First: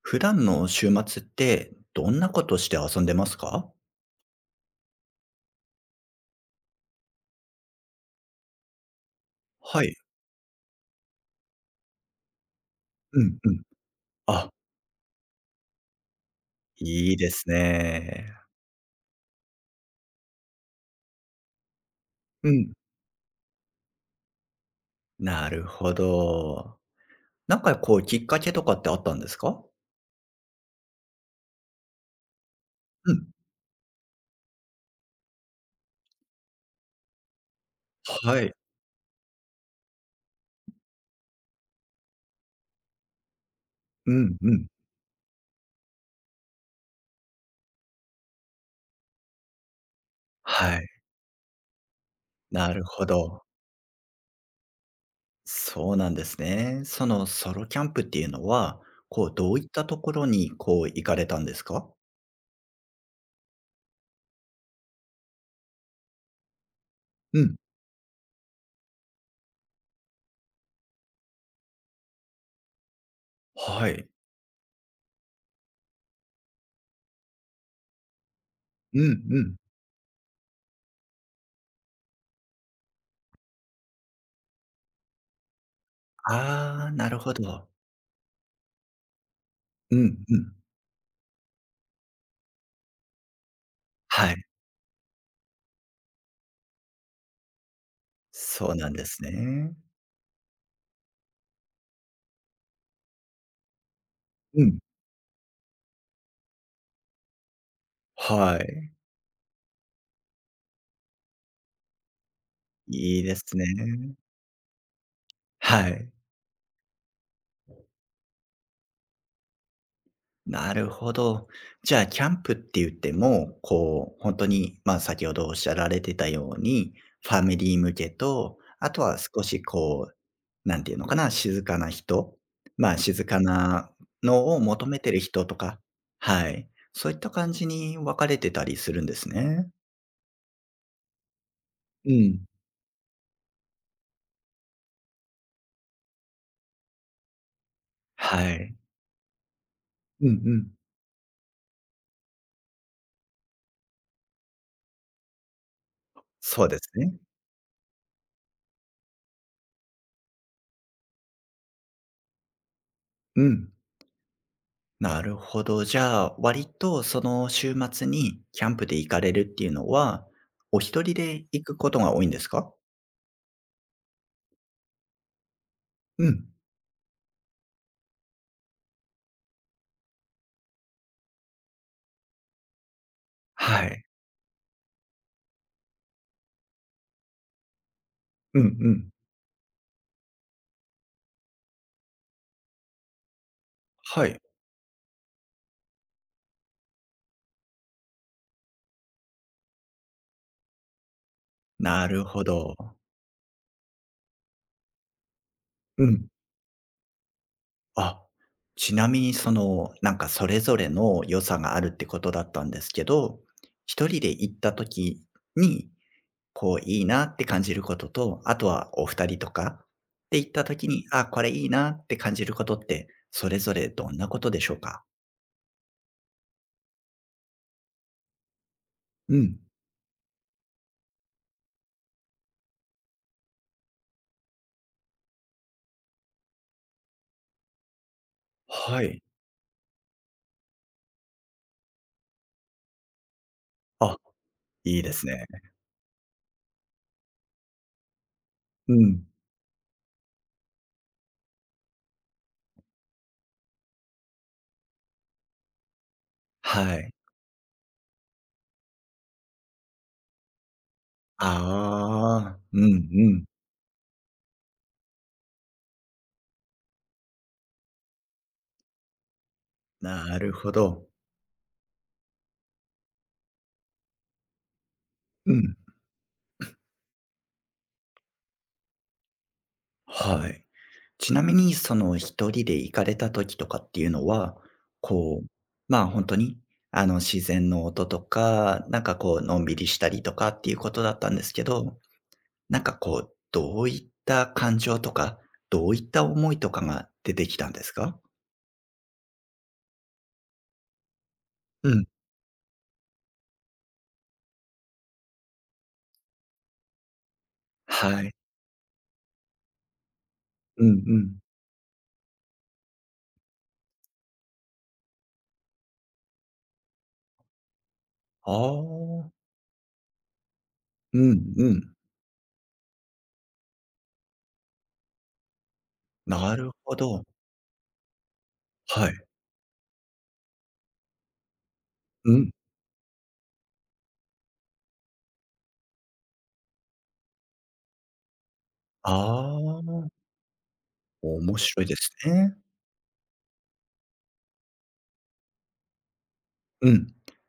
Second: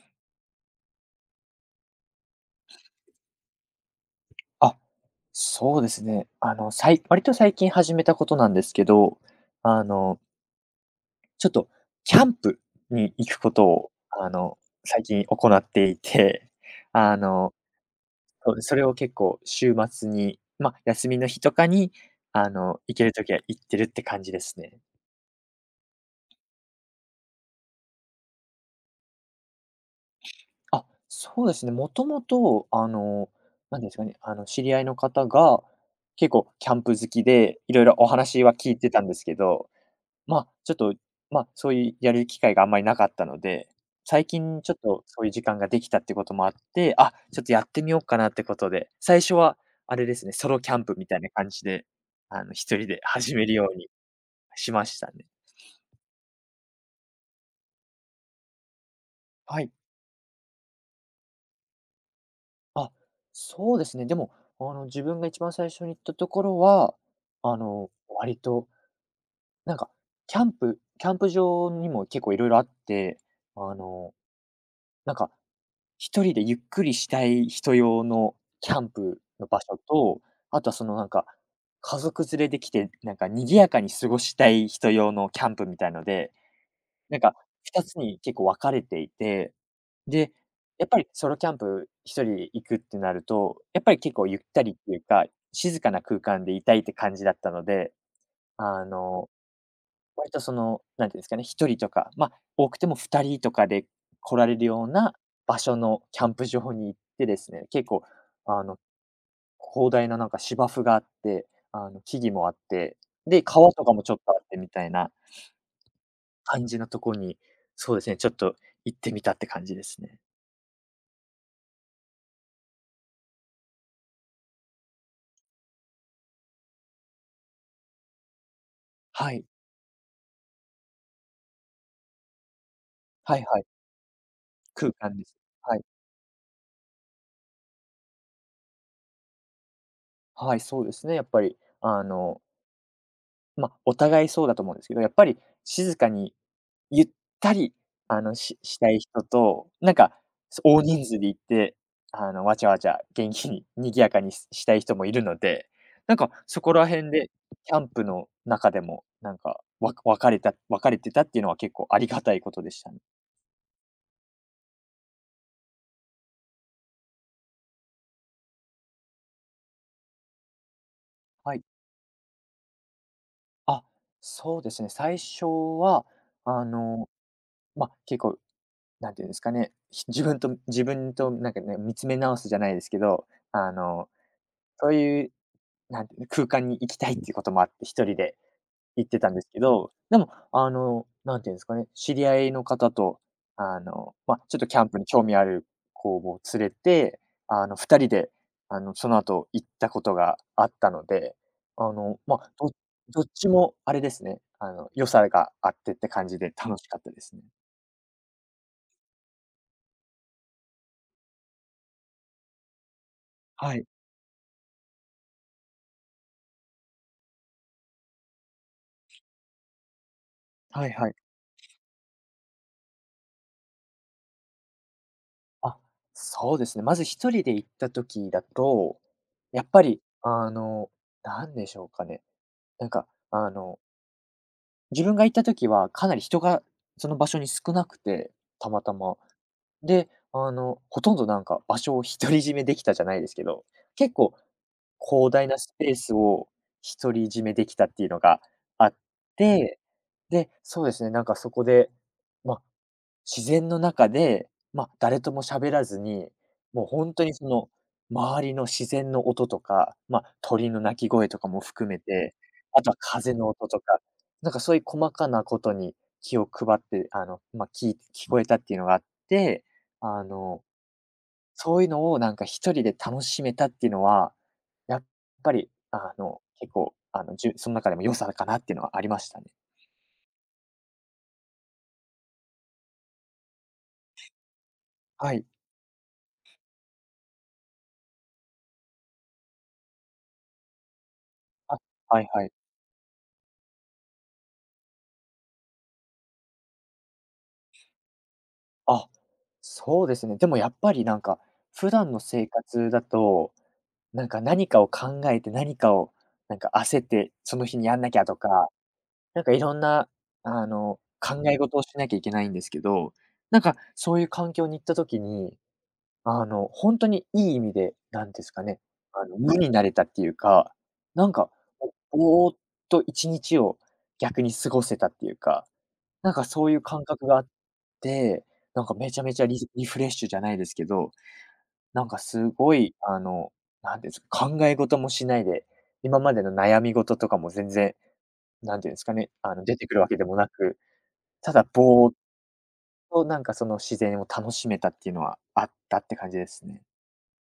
普段の週末って、どんなことして遊んでますか？あ、そうですね。割と最近始めたことなんですけど、あはい。の、ちょっとキャンプにう行んくうこん。とを、あ、最近行っていて、いいあですの、ね。そう、それを結構週末に、まあ、休みの日とかに、うん。行けるときは行ってるって感じですね。なるほど。なんかこうきっかけとかってあったんですか？そうですね。もともと、うん。なんですかね、知り合いの方が、結構キャンプ好きで、いろいろおは話い。は聞いてたんですけどちょっと、まあ、そういうやる機会があんまりなかったので、う最んう近ん。ちょっとそういう時間ができたってこともあって、ちょっとやってみようかなってことで、最初はあれですね、ソロキはャンい。プみたいな感じで、な一る人でほ始ど。めるようにしましたね。そうなんですね。そのソロキャンプっていうのは、こうどうはいっい。たところにこう行かれたんですか？あ、そうですね。でも、自分が一番最初に行ったところは、うん。割と、なんか、キャンプ場にも結構いろいろあって、あはい。の、なんか一人でゆっくりしたい人用のキャンうプんうのん。場所と、あとはそのなんか、家族連れで来て、なんか賑やかに過ごしたい人用のキャンプみたいので、ああ、なるなんほかど。2つに結構分かれていて、うんで、うん。やっぱりソロキャンプ一人で行くってなると、やっぱり結構はゆっい。たりっていうか、静かな空間でいたいって感じだったので、そうあなんですのね。割とその、なんていうんですかね、1人とか、まあ、多くても二人とかで来られうるん。ような場所のキャンプ場に行ってですね、結構はあの、い。広大ななんか芝生があって、木々もあって、いいでで、すね。川とかもちょっとあってみたいなはい。感じのとこに、そうですね、ちょっと行ってみたって感じですね。なるほど。じゃあ、キャンプって言っても、こう、本当に、まあ、先ほどおっしゃられてたように、ファミリー向けと、あとはは少い。しこう、なんていうのかな、静かな人、まあ、静はかいはい。なのを求空めて間るです。人とはか、い。はい、そういった感じに分かれてたりするんですね。はい、そうですね、やっぱり、あうのん。まあ、お互いそうだと思うんですけど、やっぱり静かに、ゆったり、はい。したい人と、なんか、うんうん。大人数で行って、わちゃわちゃ元気に 賑やかにしたい人もいるので、なんかそそうこでらす辺ね。で、キャンプの中でも、なんか、分かれてたっていうのは結構ありがたいことでしたね。うん。なるほど。じゃあ、割とその週末にキャンプで行かれるっていうのは、お一人では行い。くことが多いんですか？あ、そうですね、最初は、うん。あの、まあ、結構、なんていうんですかね、自分となんかね、見つめ直すじゃないですけど、あはい。のそういう、なんていうの、空間に行きたいっていうこともあって、一人でうんう行ん。ってたんですけど、でも、なんていうんですかね、知り合いの方と、はまあ、い。ちょっとキャンプに興味ある子を連れて、二人で、その後行ったことがあったので、なるまほあ、ど。どっちもあれですね、良さがあってっうて感ん。じで楽しかったですね。あ、ちなみにその、なんかそれぞれの良さがあるってことだったんですけど、はい。一人で行った時に、こういいなって感じることと、あとはお二人とかで行ったは時いに、はい。あ、これいいなって感じることって、それぞれどんなことでしょうか？あ、そうですね。まず一人で行った時だと、うん。やっぱり、なんでしょうかね。なんか、自分が行った時はかなり人がその場所に少なくて、たまたはま。い。で、ほとんどなんか場所を独り占めできたじゃないですけど、結あ、構いいです広ね。大なスペースを独り占めできたっていうのがあうっん。て、で、そうですね、なんかそこで、まあ、自然の中で、まあ、誰とも喋らずに、もうはい。本当にその、周りの自然の音とか、まあ、鳥の鳴き声とあかも含めて、あ、うあとはんう風ん。の音とか、なんかそういう細かなことに気を配って、聞こえたっていうのがあって、あなるの、ほど。そういうのをなんか一人で楽しめたっていうのは、やっぱうり、ん。結構、その中でも良さかなっていうのはありましたね。はい。ちなみにその一人で行かれた時とかっていうのは、はこい。う、まあ、本当に、あの、自然の音とか、なんかこう、のんびりしたりとかっていうことだったんですけあ、ど、はいはい。なんかこう、どういった感情とか、どういった思いとかが出てきたんですか？あ、そうですね。でもやっぱりなんか、う普ん。段の生活だと、なんか何かを考えて、何かをなんか焦って、その日にやんなきはゃい。とか、なんかいろんな、うんうん。考え事をしなきゃいけないんですけど、なんかそういう環境に行った時に、本当にいい意味で、なんですあかね、あ。無になれたっていうか、うなんか、んうん。ぼーっと一日を逆に過ごせたっていうかなんかなそるういうほ感ど。覚があって、なんかはめい。ちゃめちゃリフレッシュじゃないですけど、なんかうすん。ごい、なんていうんですか、考え事もしないで、今までの悩み事とかも全然、なんていうんですかね、あ出てくるわあ、けでもなく、た面だ白いでぼすーっね。となんかその自然を楽しめたっていうのはあったって感じですね。うん。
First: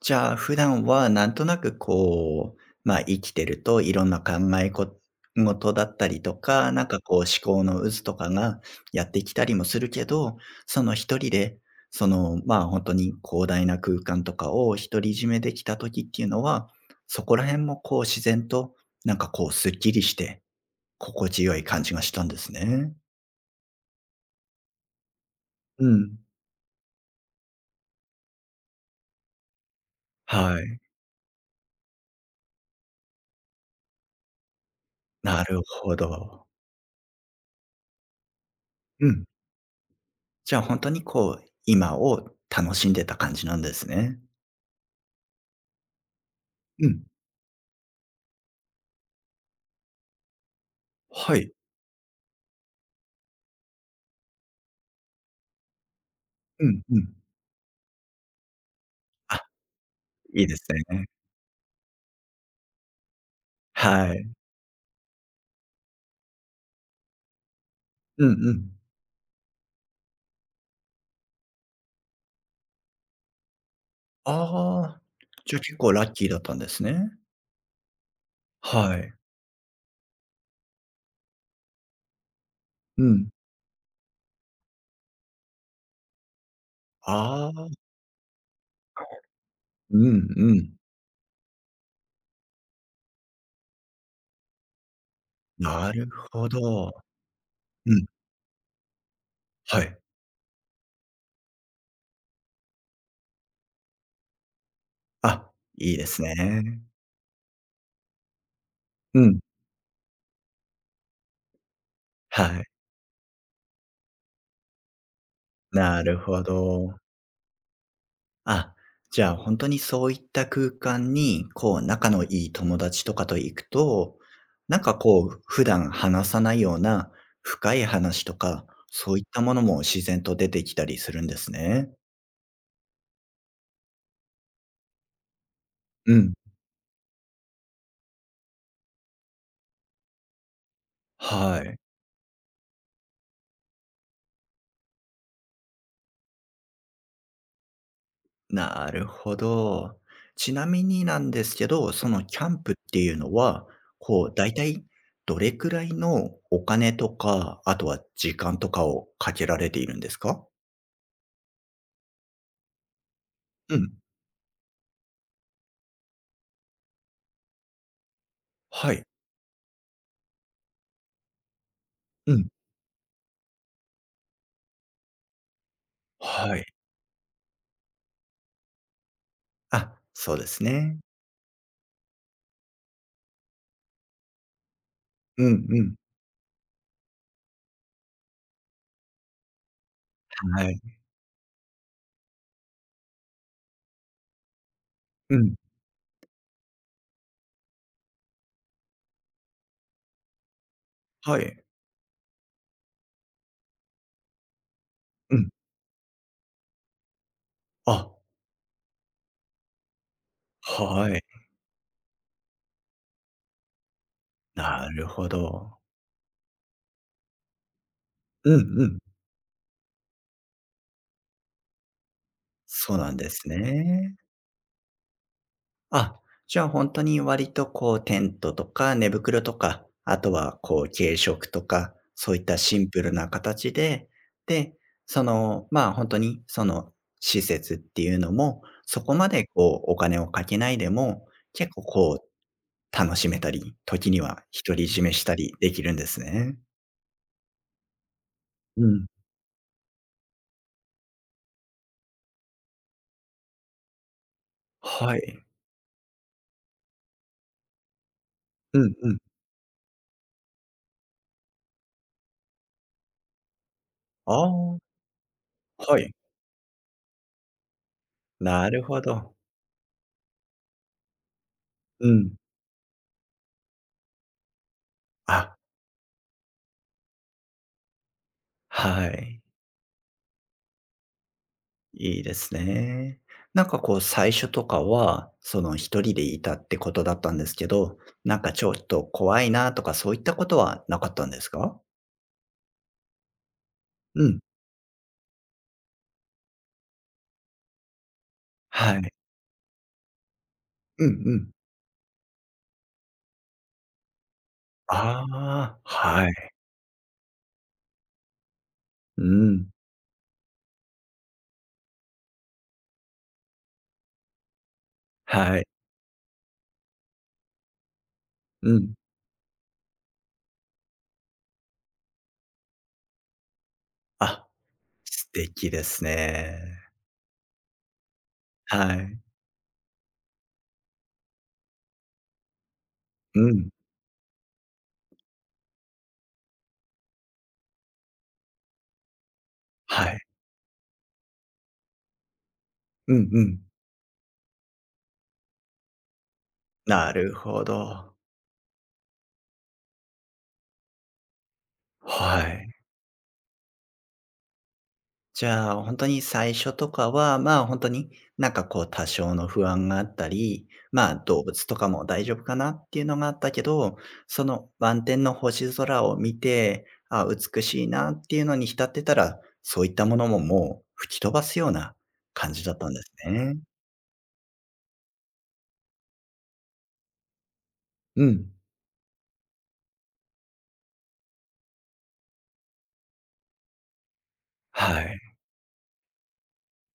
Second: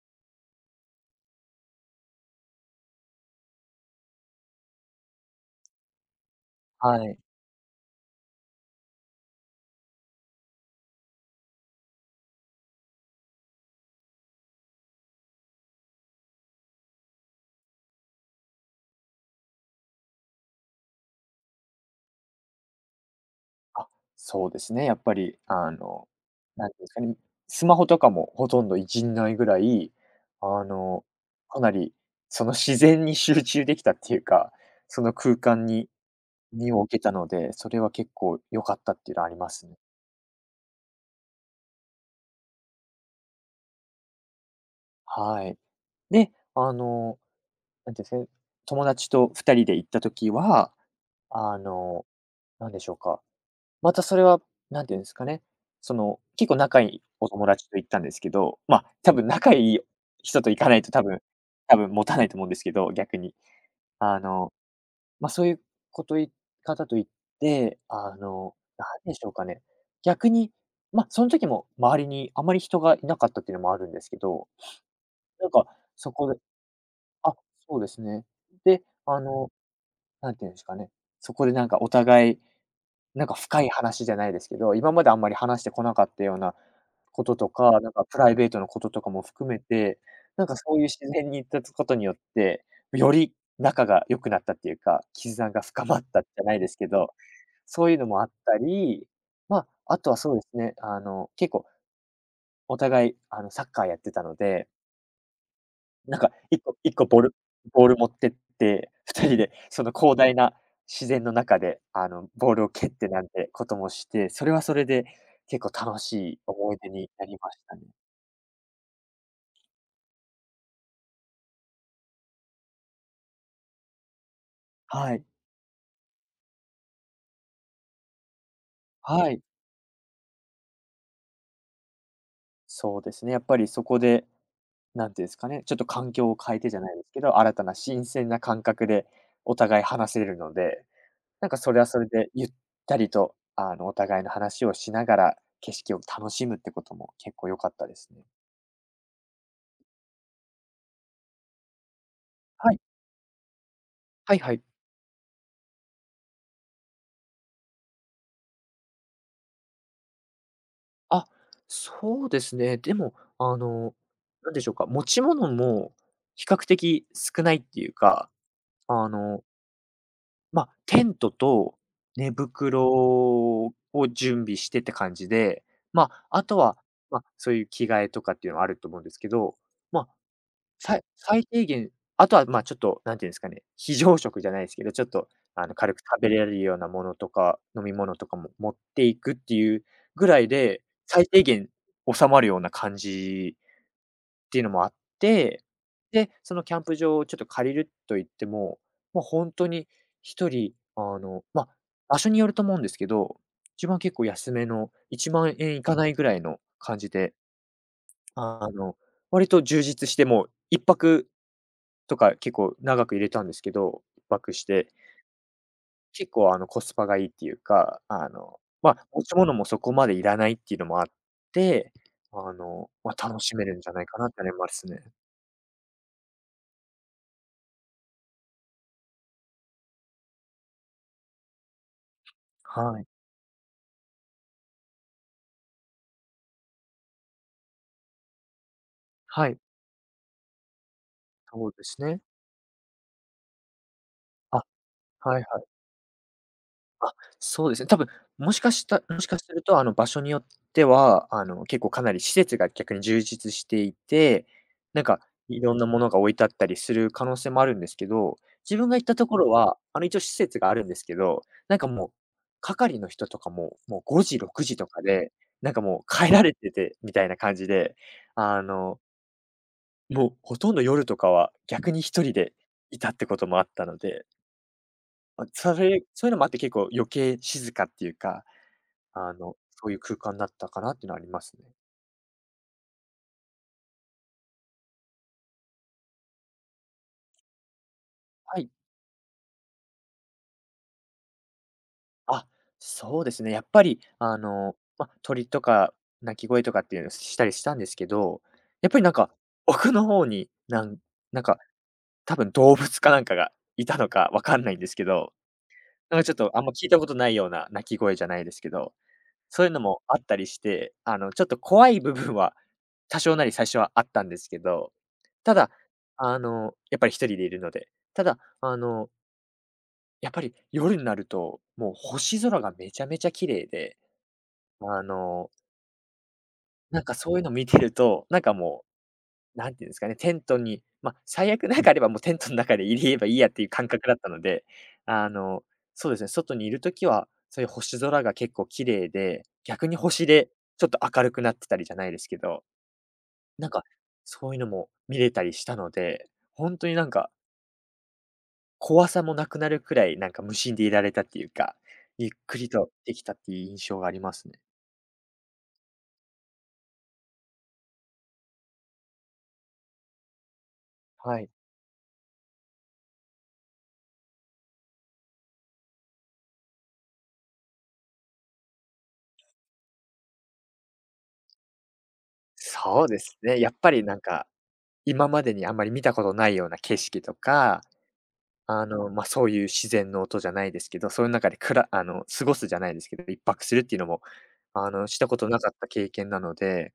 じゃあ、普段はなんとなくこう、まあ、生きてるといろんな考え事だったりとか、なんはかこうい。思考の渦とかがやってきたりもするけど、その一人で、その、まあ、本当に広大な空間とかを独り占めできた時っていうのは、そこら辺もこう自然と、なんかこうすっきりして、心地よい感じがしたんですね。あ、そうですね、やっぱり、うん。なんていうんですかね、スマホとかもほとんどいじんないぐらい、はあい。の、かなりその自然に集中できたっていうか、その空なる間にほど。身を置けたので、それは結構良かったっうていうのん。はありますね。じゃあほんとにこう、今を楽しんでた感じなんですね。はい。で、うん。なんていうんですかね、友達と二人で行った時は、はい。あの、なんでしょうかまたそれは、何て言うんですかね、その、結構う仲んいういん。お友達と行ったんですけど、まあ、多分あ、仲いい人いいとで行すかないとね。多分持たないと思うんですけど、逆に。はあい。の、ま、そういうことい方と行って、うんうん。なんでしょうかね、逆に、ま、その時も周りにあまり人がいなかったっていうのもあるんですけど、ああ、なんじゃあか結構ラッそキーこだで、ったんですね。あ、そうですね。で、はい。何て言うんですかね、そこでなんかお互いうなんん。か深い話じゃないですけど、今まであんまり話してこなかったようなこととああ、か、なんかプライベートのこととかも含めうて、んなんうかん。そういう自然に立つことによって、より仲が良くなったっていうか、絆が深なまっるたじゃほないですけど。ど、そうういうん、のもあったり、まあ、はあい。とはそうですね、結構お互い、サッカーやってたのであ、いいでなんすか1個ね。一個ボール持ってってう2人ん、でその広大な自然の中で、ボーはルをい。蹴ってなんてこともして、それはそれで結構楽なしるいほ思い出ど。になりましたね。あ、じゃあ、本当にそういった空間に、こう、仲のいい友達とかと行くと、なんかはこい。う、普段話さないような深い話とか、そういっはたい。ものも自然と出てきたりするんですね。そうですね、やっぱりそこで、なんていうんですかね、ちょっと環う境ん。を変えてじゃないですけど、新鮮な感覚でお互い話せるので、なんかはそい。れはそれでゆったりと、お互いの話をしながら、景色を楽しむってことも結構良かったですね。なるほど。ちなみになんですけど、そのキャンプはっい。ていうのは、こう、はいだいはい。たいどれくらいのお金とか、あとは時間とかをかけられているんですか？あ、そうですね。でも、あうん。の、なんでしょうか、持ち物も比較的少ないっていうか、はい。あの、まあ、テントと寝うん。袋を準備してって感じで、まあ、あはとい。は、まあ、そういう着替えとかっていうのはあると思うんですけど、あ、まあそうですね。最低限、あとは、ま、ちょっと、なんていうんですかね、非常食じゃないですけど、ちょっと、うんう軽ん。く食べれるようなものとか、飲み物とかも持っていくっていうぐらいはい。で、最低限収まるような感じっていうのもあっうん。て、で、そのキャンプ場をちょっと借りると言っても、もう本当に一人、はい。まあ、場所によると思うんですけど、一番結構安めの1うん。万円いかないぐらいの感じで、あ、あの、割と充実してもう、一はい。泊とか結構長く入れたんですけど、1泊して、なるほど。結構コスパがいいっていうか、うんうまん。あ、持ち物もそこまでいらないっていうのもあって、そうなまんであ、楽すしめるんじゃないね。かなって思いますね。あ、じゃあ本当に割とこうテントとか寝袋とか、あとはこう軽食とか、そういったシンはプい。ルな形で、で、その、まあ、本当にその施設っていうのも、そこまはでい、こうお金をかけないでも、そ結う構ですこね。う楽しめたり、時にはあ、独り占めしたはいりはい。できるんですね。あ、そうですね。多分、もしかうしたん。もしかすると、場所によっては、結構かなり施設が逆に充実していて、なんはか、い。いろんなものが置いてあったりする可能性もあるんですけど、自う分んが行っうたん。ところは、一応施設があるんですけど、なんかもう、係の人とかも、もう5時、あ6時あ、とかで、なんかはもうい。帰られててみたいな感じで、あなるの、ほど。もうほとんど夜とかは逆にう一ん。人でいたってこともあったので、ま、あ、そういうのもあって結構余計静かっていうかはあい。の、そういう空間だったかなっていうのはありますね。いいですね。なんかこう最初とかは、その一人でいたってことだったんですけど、なんかはちい。ょっと怖いなとかそういったことはなかったんですか？あ、そうですね。やっぱり、うあん。の、ま、鳥とか鳴き声とかっていうのしたりしたんですけど、やっはぱりない。んか、奥の方に、うんうなんん。か、多分動物かなんかがいたのかわかんないんですけど、ああ、なんかはちょっい。とあんま聞いたことないような鳴き声じゃないですけど、うそういん。うのもあったりして、ちょっと怖い部分は多少なり最初はあったんですけど、たはい。だ、やっぱり一人でいるので、ただ、うん。やっぱり夜になると、もう星空がめちゃめちゃ綺麗で、あ、あ素の、敵ですね。なんかそういうの見てると、なんかもはい。う、なんていうんですかね、テントに、まあ、最悪なんかあればもうテントの中で入れればいいうやっていうん。感覚だったので、あの、そうですね、外にいるときは、そういう星空が結構綺麗で、逆にはい。星でちょっと明るくなってたりじゃないですけど、うんうん。なんかそういうのも見れたりしたので、本当になんなかるほど。怖さもなくなるくらい、なんか無心でいられたっていうか、ゆっはくりい。とできたっていう印象がありますね。じゃあ、本当に最初とかは、まあ、本当に、なんかこう多少の不安があったり、まあ、は動い。物とかも大丈夫かなっていうのがあったけど、その満天の星空を見て、あ、美しいなっていうのに浸ってたら、そういったものももう吹き飛ばすような感じだったんでそうすですね。ね、やっぱりなんか、今までにあんまり見たことないような景色とか、うん。まあ、そういう自然の音じゃないですけど、そういう中で過ごすじゃないですけど、一泊するっていうのも、はしい。たことなかった経験なので、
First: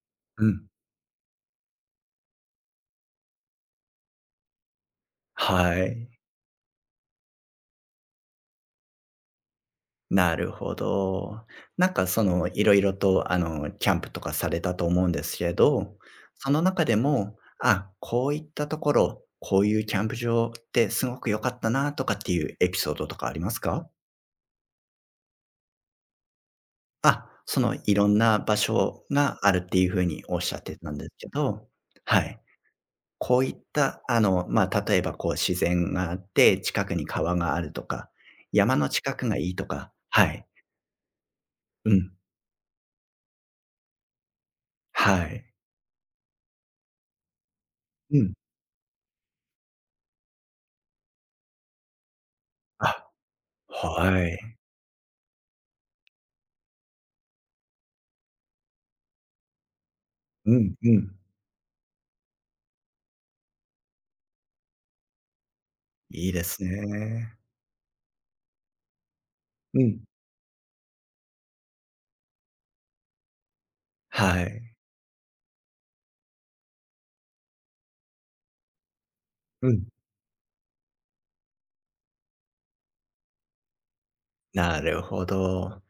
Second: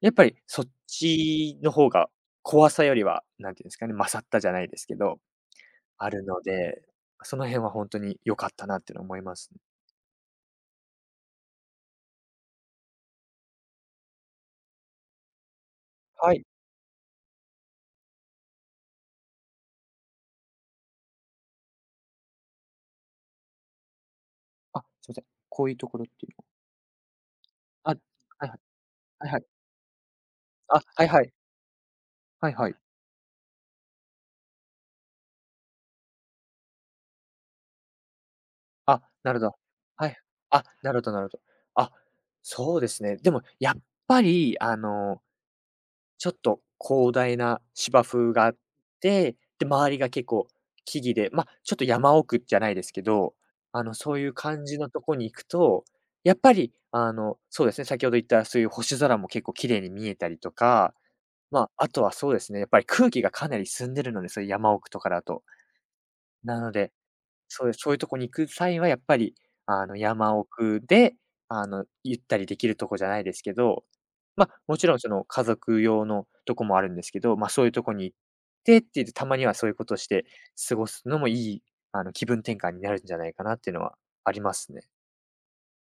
やっぱりうそん。っちの方が、怖さよりは、なんていうんですかね、勝ったじゃないですけど、はい。あるので、その辺は本当に良かったなっていうのを思います。なるほど。なんかそのいろいろとキャンプとかされたと思うんですけど、はい。その中でも、あ、こういったところ、こういうキャンプ場ってすごく良かったなとかっていうエピソードとかありますか？あ、すいません。こういうところっていうのあ、そのはいあ、ろんなはい場はい。所はいがはい。あるっていうふうにおっしゃってあ、たんではいすはけい。ど、はい。はいはい。こういった例えばこう自然があって、近くに川があるとか、山のあ、近くながるほいいど。とかはい。はい。あ、なるほどなるほど。うあ、ん。そうですね。でもやっぱり、はい。ちょっと広大な芝うん。生があって、で、周りが結構木々で、ま、ちょっと山奥じゃないですけあど、そうはいうい。感じのとこに行くと、やっぱり、そうですね、先ほど言ったそういう星空も結構綺麗に見えたりとうん、うか、ん。まあ、あとはそうですね、やっぱり空気がかなり澄んでるので、そういう山奥とかだと。いいでなすのでね。そういうとこに行く際はやっぱり、うん。山奥で、ゆったりできるとこじゃないですけど、はま、い。もちろんその家族用のとこもあるんですけど、ま、そういうとこに行ってっていう、たまにはそうういうこん。として過ごすのもいい、気分転換になるんじゃないかなっていうのはありますなね。るほど。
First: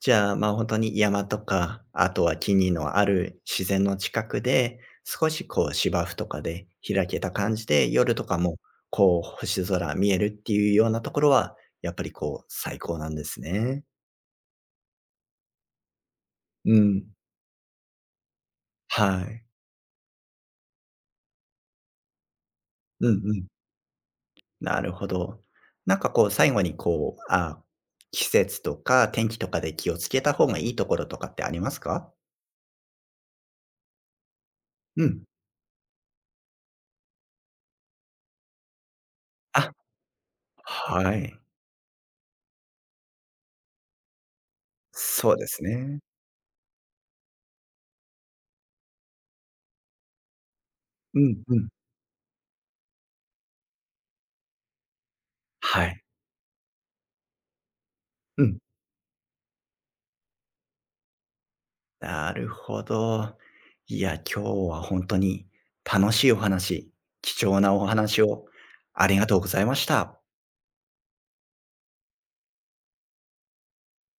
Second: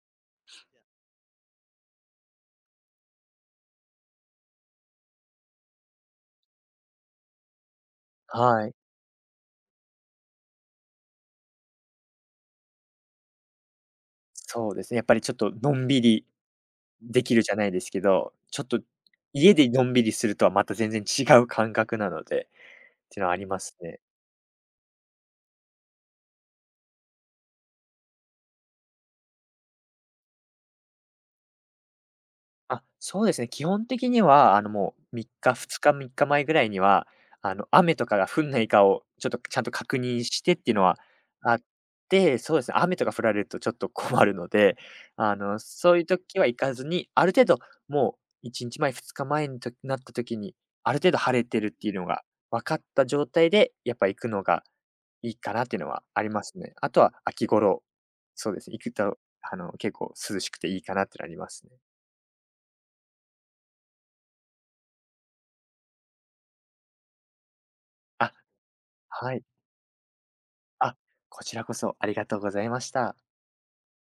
じゃあ、本当に山とか、あとは木々のある自然の近くで、少しこう芝生とかで開けた感じで、夜とかもはい。こう星空見えるっていうようなところは、やっぱりこう最高なんですね。そうですね、やっぱりちょっとのんびりうん。できるじゃないですけど、ちょっとはい。家でのんびりするとはまた全然違う感覚なのでっうんていうのうはありん。ますね。なるほど。なんかこう最後にこう、あ、季節とか天気とかで気をつけた方がいいところとかってありますか？あ、そうですね。基本的には、もううん。3日、2日、3日前ぐらいには、雨とかが降んないかを、ちょっとちゃんとあ、確認してっていうのははい。あって、そうですね、雨とか降られるとちょっと困るので、そうですそうね。いう時は行かずに、ある程度もう1日前、2日前にとなった時に、ある程度う晴んれうてん。るっていうのが分かった状態で、やっぱ行くのがいいかなっていうはのはい。ありますね。あとは秋頃、うそうん。ですね、行くと、結構涼しくていいかなってなりますね。なるほど。いや、今日は本当に楽しいお話、貴重なお話あ、をありがはとうい。ございました。あ、こちらこそありがとうございました。